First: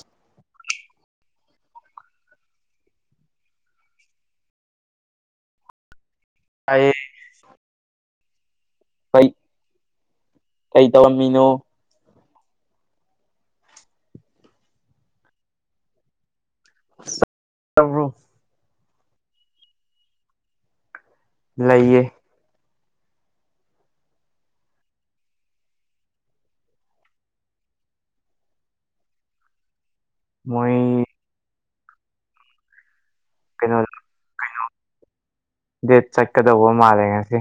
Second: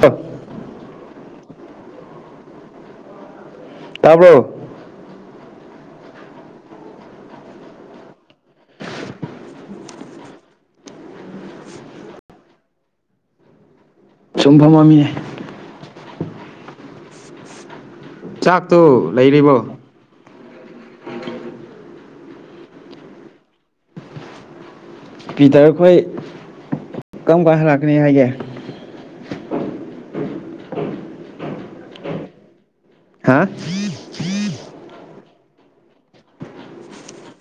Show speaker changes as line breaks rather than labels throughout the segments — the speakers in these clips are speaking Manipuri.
ꯇꯞ ꯇꯥꯕꯣ
ꯑꯩ ꯀꯩ ꯀꯩ ꯇꯔꯝꯃꯤꯅꯣ
ꯁꯨꯝꯐꯝ ꯃꯃꯤꯅꯦ
ꯇ꯭ꯔꯣ
ꯆꯥꯛꯇꯣ ꯂꯩꯔꯤꯕꯔꯤꯕꯣ
ꯂꯩꯌꯦ
ꯄꯤꯇꯔ ꯑꯩꯈꯣꯏ ꯀꯔꯝ ꯀꯥꯟ ꯍꯜꯂꯛꯀꯅꯤ ꯍꯥꯏꯒꯦ
ꯃꯣꯏ
ꯍꯥ
ꯗꯠ ꯆꯛ ꯀꯗꯕꯨ ꯃꯥꯔꯦ ꯉꯦ ꯁꯤ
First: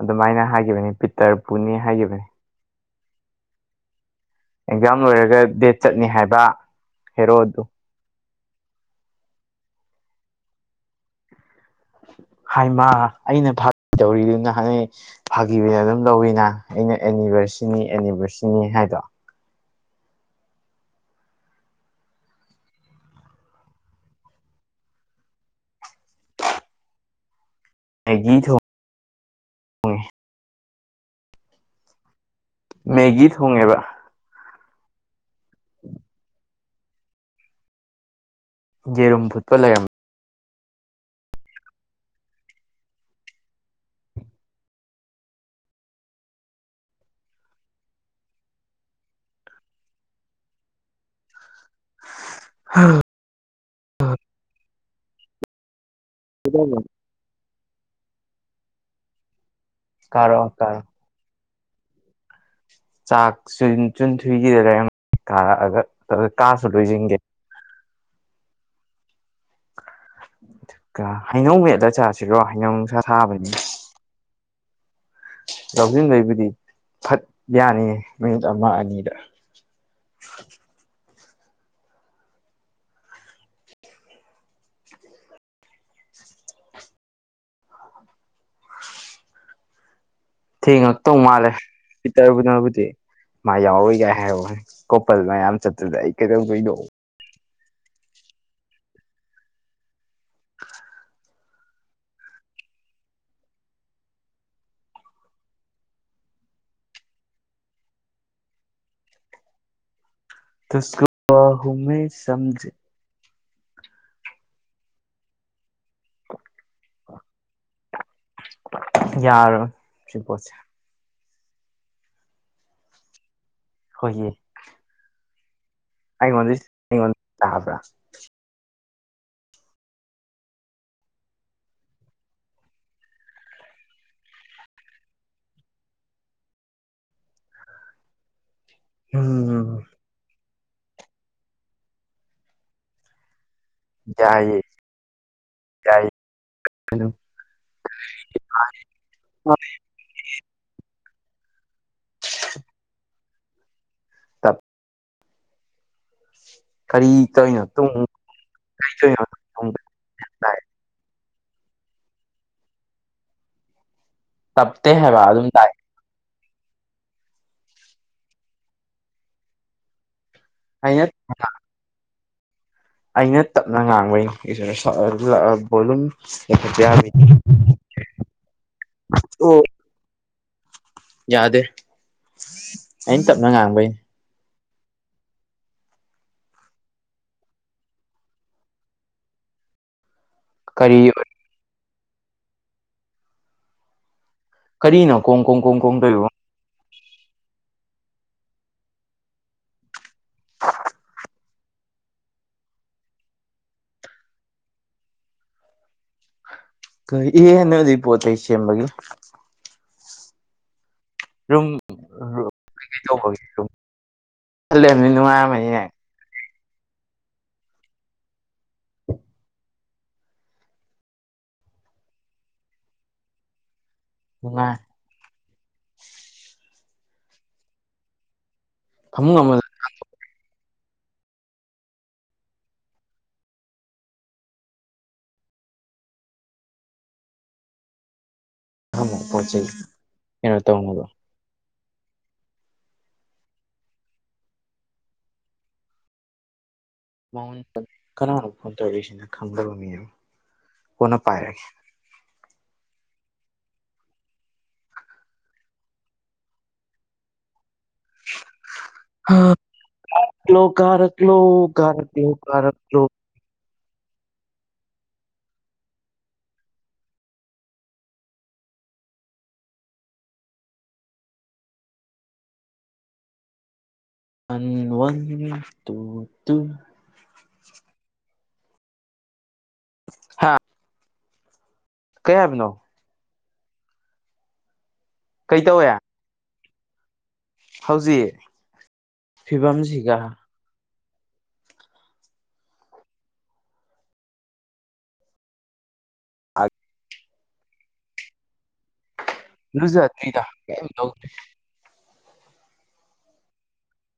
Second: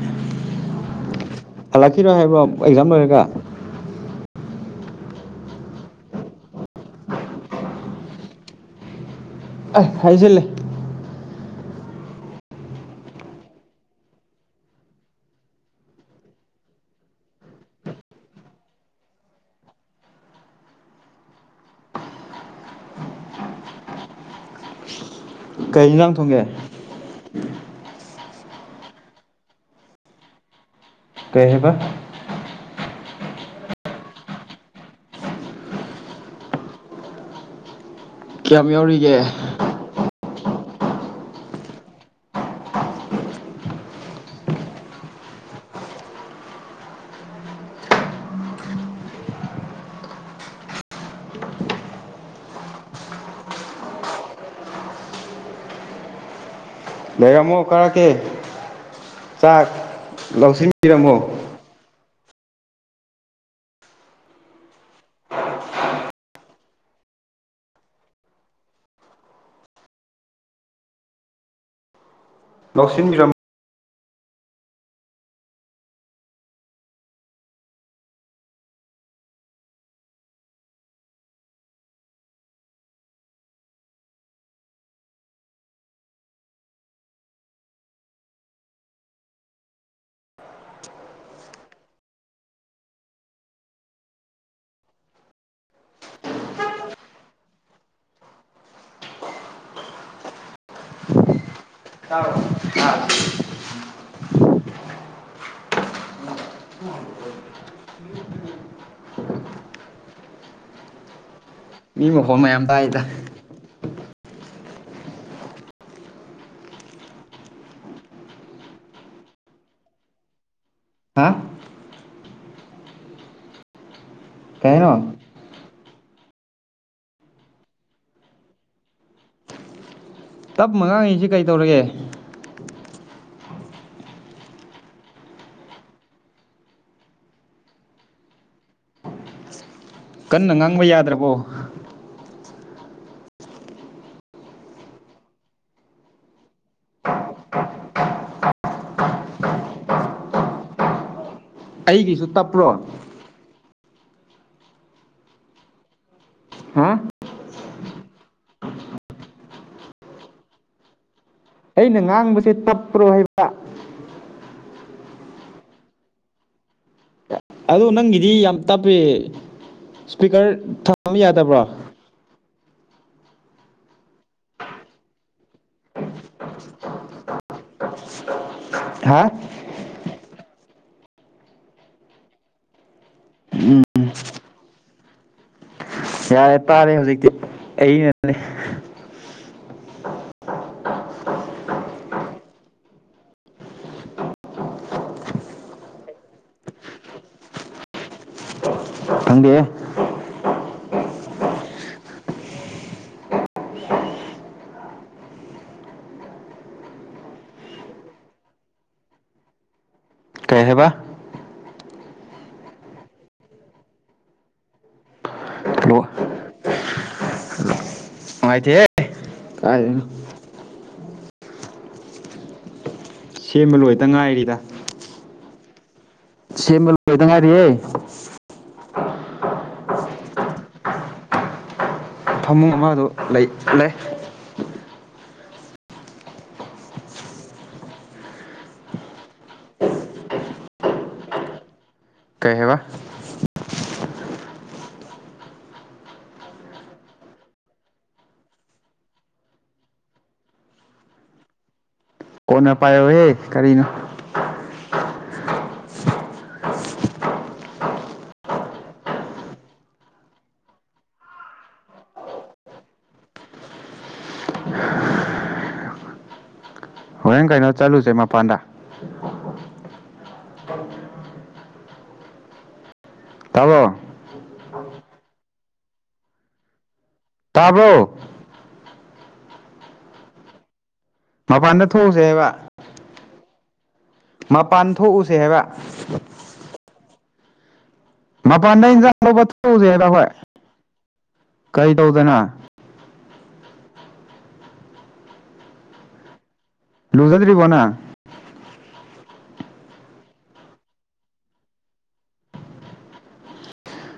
ꯑꯗꯨꯃꯥꯏꯅ ꯍꯥꯏꯈꯤꯕꯅꯤ
ꯍꯜꯂꯛꯈꯤꯔꯣ ꯍꯥꯏꯕ꯭ꯔꯣ ꯑꯦꯛꯖꯥꯝ ꯂꯣꯏꯔꯒ
ꯑꯦꯛꯖꯥꯝ ꯂꯣꯏꯔꯒ ꯗꯦꯠ ꯆꯠꯅꯤ ꯍꯥꯏꯕ ꯍꯦꯔꯣ ꯑꯗꯨ
ꯑ ꯍꯥꯏꯁꯤꯂꯦ
ꯍꯥꯏꯃ ꯑꯩꯅ ꯐꯥꯒꯤ ꯇꯧꯔꯤꯗꯨꯅ ꯍꯥꯟꯅꯩ ꯐꯥꯒꯤꯗ ꯑꯗꯨꯝ ꯂꯧꯋꯤꯅ ꯑꯩꯅ ꯑꯦꯅꯤꯚꯔꯁꯔꯤꯅꯤ ꯑꯦꯅꯤꯚꯔꯁꯔꯤꯅꯤ ꯍꯥꯏꯗꯣ
ꯀꯩ ꯅꯨꯟꯖꯥꯡ ꯊꯣꯡꯒꯦ
ꯃ ꯒꯤ ꯊ ꯍ
ꯀꯩꯕ
ꯃꯦꯒꯤ ꯊꯣꯡꯉꯦꯕ ꯎ
ꯀꯌꯥꯝ ꯌꯥꯎꯔꯤꯒꯦ
ꯌꯦꯔꯨꯝ ꯐꯨꯠꯄ ꯂꯩꯔꯝꯃꯦ ꯑ ꯀꯗ
ꯂꯩꯔꯝꯃꯣ ꯀꯔꯛꯀꯦ ꯆꯥꯛ
ꯀꯥꯔꯛꯑꯣ ꯀꯥꯔꯛꯑꯣ
ꯂꯧꯁꯤꯟꯕꯤꯔꯝꯃꯣ
ꯆꯥꯛ ꯆꯨꯟꯊꯨꯒꯤꯗ ꯂꯩꯔꯝ ꯀꯥꯔꯛꯑꯒ ꯀꯥꯁꯨ ꯂꯣꯏꯁꯤꯟꯒꯦ ꯀ ꯍꯩꯅꯧ ꯃꯦꯗ ꯆꯥꯁꯤꯔꯣ ꯍꯩꯅꯧ ꯅꯨꯡꯁꯥ
ꯂꯧꯁꯤꯟꯕꯤꯔꯝꯃꯣ
ꯊꯥꯕꯅꯤ ꯂꯧꯁꯤꯟꯕꯩꯕꯨꯗꯤ ꯐꯠ ꯌꯥꯅꯤꯌꯦꯦ ꯃꯤꯅꯤꯠ ꯑꯃ ꯑꯅꯤꯗ
ꯑ
ꯊꯦꯡꯉꯛꯇꯧ ꯃꯥꯜꯂꯦ ꯄꯤꯇꯔꯕꯨꯅꯕꯨꯗꯤ ꯃꯥ ꯌꯥꯎꯔꯏꯒꯥꯏ ꯍꯥꯏꯔꯣꯏ ꯀꯣꯄꯜ ꯃꯌꯥꯝ ꯆꯠꯇꯨꯗ ꯑꯩ ꯀꯩꯗꯧꯗꯣꯏꯗꯣ
ꯏꯇꯥꯎ ꯃꯤ ꯃꯈꯣꯟ ꯃꯌꯥꯝ ꯇꯥꯏꯗ
[unintelligible] ꯌꯥꯔꯣ ꯁꯤ ꯀꯣꯁꯦ
ꯍꯥ
ꯍꯣꯏꯌꯦ
ꯀꯩꯅꯣ
[unintelligible] [inaudible]
ꯇꯞ ꯃꯉꯥꯡꯉꯩꯁꯤ ꯀꯩ ꯇꯧꯔꯒꯦ
ꯎꯝ
ꯀꯟꯅ ꯉꯥꯡꯕ ꯌꯥꯗ꯭ꯔꯕꯣ
ꯌꯥꯏꯌꯦ ꯌꯥꯏ [unintelligible] [unintelligible] [inaudible]
ꯑꯩꯒꯤꯁꯨ ꯇꯞꯄ꯭ꯔꯣ ꯍꯥ
ꯀꯔꯤ ꯀꯧꯅꯣ ꯇꯨꯡ ꯀꯔꯤꯅꯣ [unintelligible]
ꯑꯩꯅ ꯉꯥꯡꯕꯁꯦ ꯇꯞꯄ꯭ꯔꯣ ꯍꯥꯏꯕ
ꯇꯞꯇꯦ ꯍꯥꯏꯕ ꯑꯗꯨꯝ ꯇꯥꯏ
ꯑꯗꯣ ꯅꯪꯒꯤꯗꯤ ꯌꯥꯝ ꯇꯞꯄꯤ ꯏꯁꯄꯤꯀꯔ
ꯑꯩꯅ
ꯊꯝ ꯌꯥꯗꯕ꯭ꯔꯣ
ꯑꯩꯅ ꯇꯞꯅ ꯉꯥꯡꯕꯩꯅꯤ ꯕꯣꯂꯨꯝ ꯂꯩꯈꯠꯄ ꯌꯥꯕꯅꯤ
ꯍꯥ
ꯌꯥꯗꯦ ꯑꯩꯅ ꯇꯞꯅ
ꯎꯝ
ꯉꯥꯡꯕꯩꯅꯦ
ꯌꯥꯔꯦ ꯇꯥꯔꯦ ꯍꯧꯖꯤꯛꯇꯤ ꯑꯩꯅꯅꯦ
ꯀꯔꯤ ꯀꯔꯤꯅꯣ ꯀꯣꯡ ꯀꯣꯡ ꯀꯣꯡ ꯀꯣꯡ ꯇꯧꯔꯤꯕ
ꯊꯪꯗꯦ
ꯀ ꯏ ꯅꯖꯤ ꯄꯣ ꯆꯩꯩ ꯁꯦꯝꯕꯒꯤ
ꯀꯩ ꯍꯥꯏꯕ
ꯔꯨꯝ [unintelligible] ꯑꯂꯃꯤ ꯅꯨꯡꯉꯥꯏꯃꯅꯤꯅꯦ
ꯂꯣ ꯅꯨꯡꯉꯥꯏꯇꯦꯍꯦ
[inaudible]
ꯀꯥꯏꯗꯩꯅꯣ ꯁꯦꯝꯕ ꯂꯣꯏꯇ ꯉꯥꯏꯔꯤꯗ
ꯅꯨꯡꯉꯥꯏ [inaudible]
ꯁꯦꯝꯕ ꯂꯣꯏꯗ ꯉꯥꯏꯔꯤꯌꯦ
ꯐꯃꯨꯡ ꯑꯃ
ꯐꯃꯨꯡ ꯑꯃ ꯑꯗꯨ ꯂꯩ ꯂꯩ
ꯑꯃ ꯄꯣꯠ ꯆꯩ ꯀꯩꯅꯣ ꯇꯧꯅꯕ
ꯀꯩ ꯍꯥꯏꯕ
ꯀꯥꯅꯅꯣ ꯐꯣꯟ ꯇꯧꯔꯤꯛꯏꯁꯤꯅ ꯈꯪꯗꯕ ꯃꯤ ꯑꯃ ꯀꯣꯟꯅ ꯄꯥꯏꯔꯒꯦ
ꯀꯣꯟꯅ ꯄꯥꯏꯌꯣꯍꯦ ꯀꯔꯤꯅꯣ
[unintelligible] ꯀꯂꯣ ꯀꯥꯔꯛ ꯂꯣ ꯀꯥꯔꯛ ꯂꯣ ꯀꯥꯔꯛꯂꯣ
ꯍꯣꯏ ꯀꯩꯅꯣ ꯆꯠꯂꯨꯁꯦ ꯃꯄꯥꯟꯗ ꯇꯥꯕ꯭ꯔꯣ
ꯑꯟ ꯋꯥꯟ ꯇꯨ ꯇꯨ
ꯇꯥꯕ꯭ꯔꯣ
ꯍꯥꯥ
ꯃꯄꯥꯟꯗ ꯊꯣꯛꯎꯁꯦ ꯍꯥꯏꯕ ꯃꯄꯥꯟ ꯊꯣꯛꯎꯁꯦ ꯍꯥꯏꯕ
ꯀꯩꯇꯧꯋꯦ ꯍꯧꯖꯤꯛ
ꯃꯄꯥꯟꯗ ꯏꯟꯖꯥꯡ ꯂꯧꯕ ꯊ ꯎꯖꯩꯕ
ꯐꯤꯕꯝꯁꯤꯒ
ꯍꯣꯏ ꯀꯩ ꯇꯧꯗꯅ
ꯑ
ꯂꯣꯛꯣꯛꯖꯗꯔꯤꯔꯤꯕꯅ
ꯔꯨꯖ ꯂꯤꯤꯗ ꯇ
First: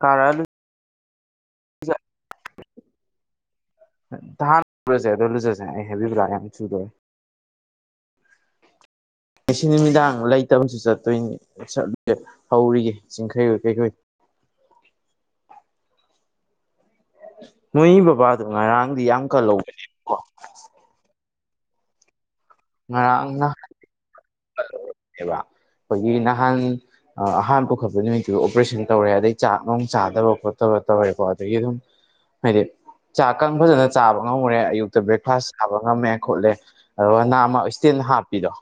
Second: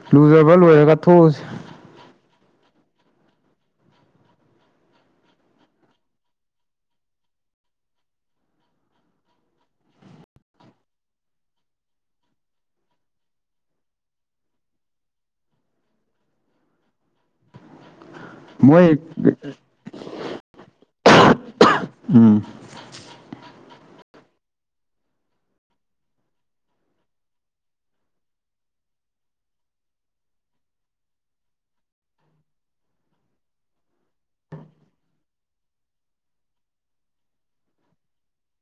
ꯀꯥꯔ
ꯂꯨꯖꯔ ꯐ ꯂꯨ ꯑꯣꯏꯔ ꯀꯊꯣꯁꯤ
ꯅꯍꯥꯟ ꯂꯨꯔꯁꯦ ꯑꯗꯨꯣ ꯂꯨꯖꯁꯦ ꯑꯩ ꯍꯥꯏꯕꯤꯕ꯭ꯔꯥ ꯌꯥꯝ ꯆꯨꯗꯣꯏꯦ ꯉꯁꯤ ꯅꯨꯃꯤꯗꯥꯡ ꯂꯩꯇꯕꯁꯨ ꯆꯠꯇꯣꯏꯅꯤ ꯆꯠꯂꯁꯦ ꯍꯧꯔꯤꯒꯦ ꯆꯤꯡꯈꯩ ꯍ ꯀꯔꯤꯈꯩ
[inaudible]
ꯅꯣꯏꯒꯤ ꯕꯕꯥꯗꯣ
ꯃꯣꯏ
ꯉꯔꯥꯡꯗꯤ ꯌꯥꯝ ꯀꯜꯍꯧꯕꯅꯦꯕꯀꯣ
ꯎꯝ
ꯉꯥꯡꯅ
[inaudible]
ꯑꯦꯕ ꯑꯩꯈꯣꯏꯒꯤ ꯅꯍꯥꯟ ꯑꯍꯥꯟ ꯄꯨꯈꯠꯄ ꯅꯨꯃꯤꯠꯇꯨ ꯑꯣꯄꯔꯦꯁꯟ ꯇꯧꯔꯦ ꯑꯗꯩ ꯆꯥꯛ ꯅꯨꯡꯣꯡ ꯆꯥꯗꯕ ꯈꯣꯠꯇꯕ ꯍꯣ ꯑꯩ ꯑꯗꯨꯝ ꯃꯗꯤ ꯆꯥꯛ ꯀꯪ ꯐꯖꯅ ꯆꯥꯕ ꯉꯝꯃꯨꯔꯦ ꯑꯌꯨꯛꯇ ꯕ꯭ꯔꯦꯛꯐꯥꯁ ꯆꯥꯕ ꯉꯝꯃꯦ ꯈꯣꯠꯂꯦ ꯑꯗꯨꯒ ꯅꯅꯥꯃ ꯏꯁꯇꯦꯟ ꯍꯥ ꯍꯥꯤꯗꯣ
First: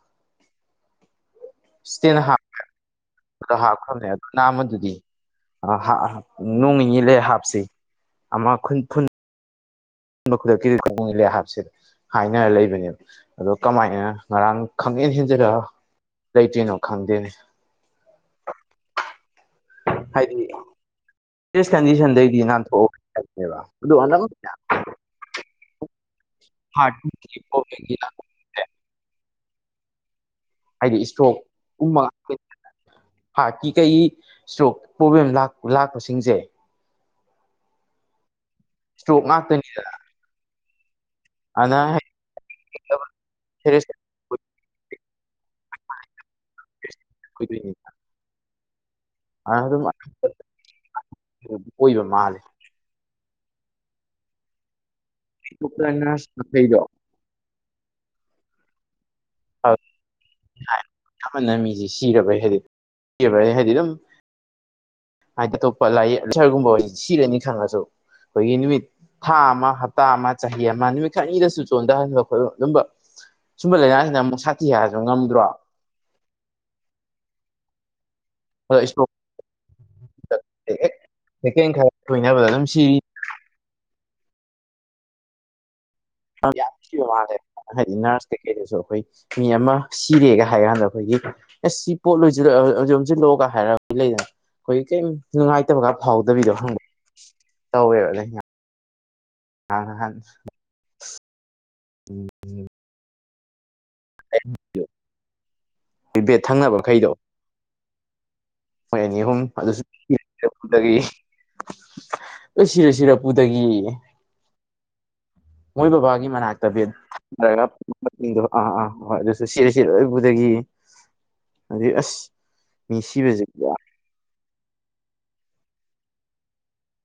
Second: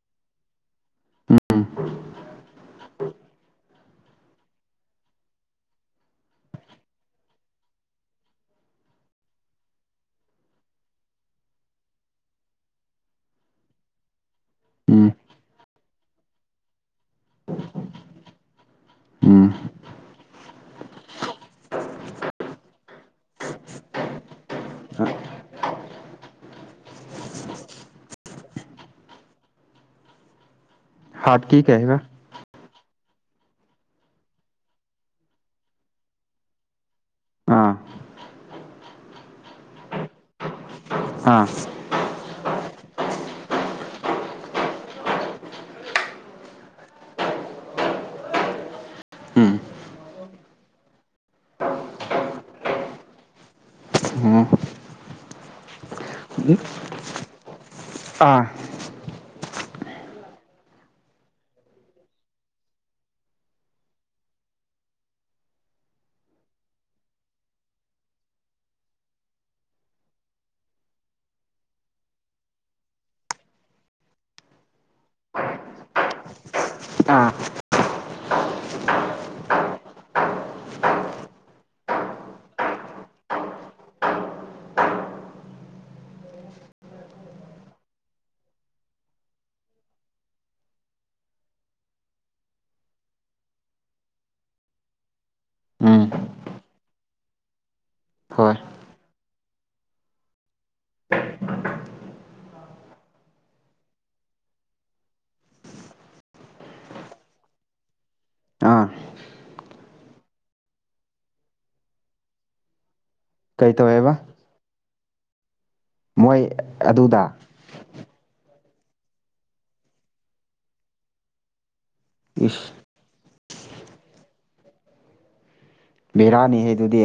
ꯏꯁꯇ ꯍꯥꯞꯈ꯭ꯔꯕꯅꯦ ꯑꯗꯨ ꯅꯅꯥꯃꯗꯨꯗꯤ ꯅꯣꯡ ꯅꯤꯅꯤꯤ ꯂꯩ ꯍꯥꯞꯁꯤ ꯑꯃ ꯐꯟ ꯑ ꯈꯨꯗꯛꯀꯤꯗꯤ ꯀꯂꯦ ꯍꯥꯏꯕꯁꯤꯗ ꯍꯥꯏꯅꯔ ꯂꯩꯕꯅꯦꯕ ꯑꯗꯣ ꯀꯃꯥꯏꯅ ꯉꯔꯥꯡ ꯈꯪ
ꯎꯝ
ꯍꯦꯟ ꯍꯦꯟꯖꯔ ꯂꯩꯇꯣꯏꯅꯣ ꯈꯪꯗꯦꯅꯦ
[inaudible]
ꯍꯥꯏꯗꯤ ꯀꯟꯗꯤꯁꯟꯗꯩꯗꯤ ꯉꯟꯊꯑꯒꯕ ꯑꯗꯨ ꯍꯥ ꯇꯄꯒ ꯍꯥꯏꯗꯤ ꯏꯁꯇ꯭ꯔꯣꯛ
ꯍꯥꯔꯠꯀꯤ ꯀꯩ
ꯎꯨꯡ
ꯍꯥꯏꯕ
ꯃꯉ ꯍꯥꯔꯠꯀꯤ ꯀꯩ ꯏꯁꯇ꯭ꯔꯣꯛ ꯄ꯭ꯔꯣꯕ꯭ꯂꯦꯝ ꯂꯥꯛꯄꯁꯤꯡꯁꯦ
ꯑꯥ
ꯏꯁꯇꯣꯣꯛ ꯉꯥꯛꯇꯅꯤ
ꯑꯥ
ꯐꯔꯁ ꯀ
ꯎꯝ
ꯑꯗꯨ ꯑꯗꯨꯝ ꯀꯣꯏꯕ ꯃꯥꯂꯦ
ꯎꯝ
ꯄꯁ ꯊꯩꯗꯣ
ꯑꯥ
ꯑ ꯅ ꯃꯤꯁꯤ ꯁꯤꯔꯕꯩ ꯍꯥꯏꯗꯤ ꯁꯤꯩ ꯍꯥꯏꯗꯤ ꯑꯗꯨꯝ ꯍꯥꯏꯗꯤ ꯑꯇꯣꯞꯄ ꯂꯥꯏ ꯁꯔꯒꯨꯝꯕ ꯑꯣꯏ ꯁꯤꯔꯅꯤ ꯈꯪꯉꯁꯨ ꯑꯩꯈꯣꯏꯒꯤ ꯅꯨꯃꯤꯠ ꯊꯥ ꯑꯃ ꯍꯞꯇꯥ ꯑꯃ ꯆꯍꯤ ꯑꯃ ꯅꯨꯃꯤꯠ ꯈꯔꯅꯤꯗꯁꯨ ꯆꯣꯟꯊꯍꯟꯕ ꯑꯗꯨꯝꯕ ꯁꯨꯝꯕ ꯂꯥꯏꯅꯥꯁꯤꯅ ꯑꯃꯨꯛ ꯁꯥꯊꯤ ꯍꯥꯏꯔꯁꯨ ꯉꯝꯗ꯭ꯔꯣ
ꯑꯥ
ꯍꯕꯨ ꯁꯦꯀꯦꯟ ꯈꯔ ꯁꯣꯏꯅꯕꯗ ꯑꯗꯨꯝ ꯁꯤꯔꯤ ꯌꯥꯝꯕ ꯃꯥꯜꯂꯦ ꯍꯥꯏꯗꯤ ꯅꯔꯁ ꯀꯩꯀꯩꯗꯁꯨ ꯑꯩꯈꯣꯏ ꯃꯤ ꯑꯃ ꯁꯤꯔꯦꯒ ꯍꯥꯏꯔ ꯀꯥꯟꯗ ꯑꯩꯈꯣꯏꯒꯤ ꯑꯦꯁ ꯁꯤ ꯄꯣꯠ ꯂꯣꯏꯁꯤꯜꯂ ꯍꯧꯖꯤꯛ ꯍꯧꯖꯤꯜꯂꯣꯛꯒ ꯍꯥꯏꯔꯔꯕ ꯂꯩꯗꯅ ꯑꯩꯈꯣꯏꯒꯤ ꯀꯩ ꯅꯨꯡꯉꯥꯏꯇꯕ ꯈꯔ
ꯎꯝ
ꯐꯥꯎꯗꯕꯤꯗꯣ ꯍꯪꯕ ꯇꯧꯋꯦꯕ ꯂꯩ
ꯍꯣꯏ
ꯑ ꯍ ꯎꯝ ꯐ ꯚꯦꯠ ꯊꯪꯅꯕ ꯃꯈꯩꯗꯣ
ꯑꯥ
ꯍꯣꯏ ꯑꯅꯤ ꯑꯍꯨꯝ ꯑꯗꯨꯁꯨꯗꯒꯤ ꯑꯣꯏ ꯁꯤꯔꯦ ꯁꯤꯔꯄꯗꯒꯤ
ꯀꯩ ꯇꯧꯋꯦꯕ
ꯃꯣꯏ ꯕꯕꯥꯒꯤ ꯃꯅꯥꯛꯇꯠꯇ
ꯑꯗꯨꯗ
ꯑꯥ ꯑꯥ ꯍꯣꯏ ꯑꯗꯨꯁꯨ ꯁꯤꯔ ꯁꯤ ꯂꯣꯏꯕꯗꯒꯤ ꯑꯗꯨꯩ ꯑꯁ
ꯏꯁ
ꯃꯤ ꯁꯤꯕꯕꯁꯤ
ꯕꯤꯦꯔꯥꯅꯤ ꯍꯥꯏ ꯑꯗꯨꯗꯤ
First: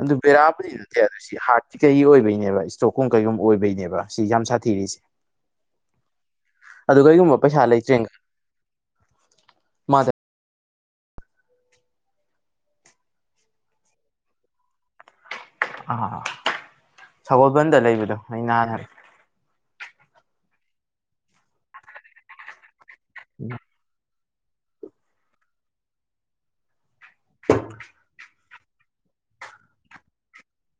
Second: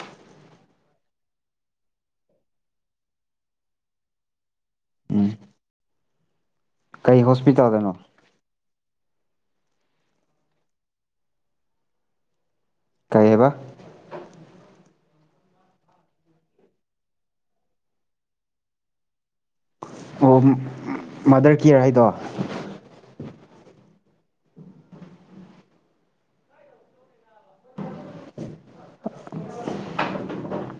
ꯑꯗꯨ ꯕꯦꯔꯥꯕꯨꯨꯗꯤ ꯅꯠꯇꯦ ꯑꯗꯨ ꯁꯤ ꯍꯥꯔꯠꯁꯤꯤ ꯀꯩ ꯑꯣꯏꯕꯩꯅꯦꯕ ꯏꯁꯇ꯭ꯔꯣꯛꯀꯨꯝ ꯀꯩꯒꯨꯝꯕ ꯑꯣꯏꯕꯩꯅꯦꯕ ꯁꯤ ꯌꯥꯝ ꯁꯥ ꯊꯤꯔꯤꯁꯦ
ꯎꯝ
ꯑꯗꯨ
ꯀꯩ
ꯀꯩꯒꯨꯝꯕ ꯄꯩꯁꯥ
ꯍꯣꯁꯄꯤꯇꯥꯜꯗꯅꯣ
ꯂꯩꯇ꯭ꯔꯦꯒ ꯃꯥꯗ
ꯀꯥꯏꯍꯦꯕ
ꯑꯥ ꯁꯒꯣꯜꯕꯟꯗ ꯂꯩꯕꯗꯣ ꯑꯩ ꯅꯍꯥꯟꯔ
ꯑꯣ ꯃꯥꯗꯔ ꯀꯤꯌꯔ ꯍꯥꯏꯗꯣ
ꯎꯝ [inaudible]
[inaudible]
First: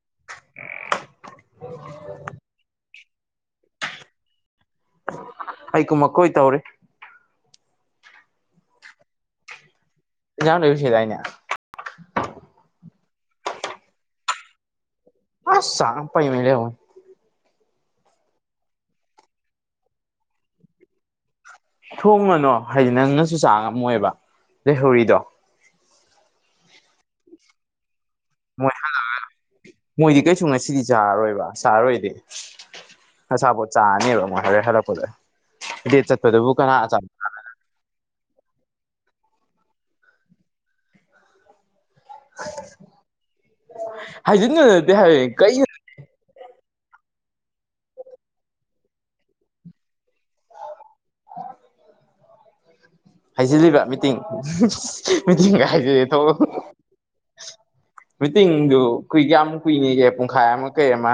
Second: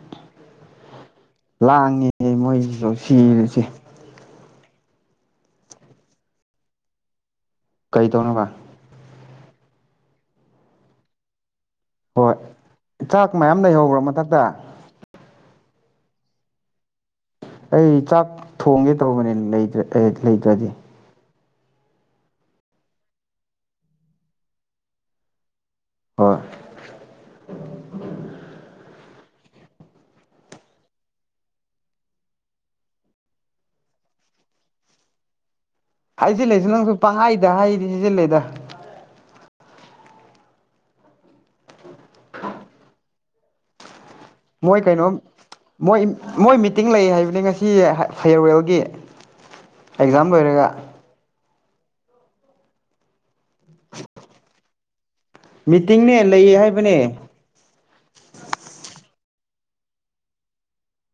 ꯂꯥꯡꯉꯦ ꯃꯣꯏꯒꯤꯁꯨ ꯁꯤꯔꯨꯁꯦ
ꯑꯩ ꯀꯨꯃ ꯀꯣꯏꯇꯥꯕꯔꯤ
ꯀꯩꯗꯧꯅꯕ
ꯌꯥꯗ ꯁ ꯌꯥꯥꯏꯅ
ꯍꯣꯏ ꯆꯥꯛ ꯃꯌꯥꯝ ꯂꯩꯍꯧꯕ꯭ꯔꯣ ꯃꯊꯛꯇ
ꯑꯥꯁ ꯁ ꯄꯥꯏ ꯃ ꯂꯩꯕ
ꯑꯩ ꯆꯥꯛ ꯊꯣꯡꯒꯦ ꯇꯧꯕꯅꯦ꯭ꯔ ꯑꯦ ꯂꯩꯇ꯭ꯔꯗꯤ
ꯊꯣꯡꯉꯅꯣ ꯍꯥꯏꯗꯤ ꯅꯪꯅꯁꯨ ꯆꯥ ꯉꯝꯃꯣꯏꯕ ꯂꯩꯍꯧꯔꯤꯗꯣ
ꯍꯣꯏ
ꯃꯣꯏ ꯍꯜꯂꯛꯑ ꯃꯣꯏꯗꯤ ꯀꯩꯁꯨ ꯉꯁꯤꯗꯤ ꯆꯥꯔꯔꯣꯏꯕ ꯆꯥꯔꯔꯣꯏꯗꯤ ꯑꯁꯥꯄꯣ ꯆꯥꯅꯤꯕ ꯍ ꯍꯥꯂꯄꯣꯗ
ꯍꯥꯏꯖꯤꯜꯂꯁꯨ ꯅꯪꯁꯨ ꯄꯪꯍꯥꯏꯗ ꯍꯥꯏꯔꯤꯗꯤ ꯁꯤꯖꯤꯜꯂꯦꯗ ꯃꯣꯏ
ꯍꯥꯏꯖꯗꯠꯇ
ꯀꯩꯅꯣꯝ
ꯍꯥꯏ ꯀ
ꯃꯣꯏ ꯃꯣꯏ ꯃꯤꯇꯤꯡ ꯂꯩ ꯍꯥꯏꯕꯅꯤ ꯉꯁꯤ ꯐꯤꯌꯔꯋꯦꯜꯒꯤ ꯑꯦꯛꯖꯥꯝ ꯂꯣꯏꯔꯒ
ꯍꯥꯏꯖꯤꯜꯂꯤꯕ꯭ꯔꯥ ꯃꯤꯇꯤꯡ ꯃꯤꯇꯤꯡꯒ ꯍꯥꯏꯖꯤꯂꯦ
ꯃꯤꯇꯤꯡꯅꯦ
ꯊꯣꯛꯑꯣ
ꯂꯩꯌꯦ ꯍꯥꯏꯕꯅꯦ
ꯃꯤꯇꯤꯡꯗꯨ ꯀꯨꯏ ꯀꯌꯥꯝ ꯀꯨꯏꯅꯤꯒꯦ ꯄꯨꯡꯈꯥꯏ ꯑꯃ ꯀꯩ ꯑꯃ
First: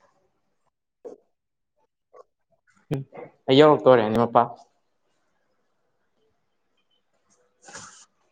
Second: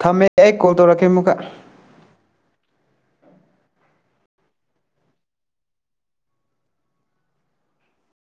ꯊꯝꯃꯦ ꯑꯩ ꯀꯣꯜ ꯇꯧꯔꯛꯀꯦ ꯑꯃꯨꯛꯀ
ꯎꯝ ꯑꯣ ꯍ ꯇꯣꯔꯔꯦ ꯅꯤꯡꯃꯄꯥ [inaudible]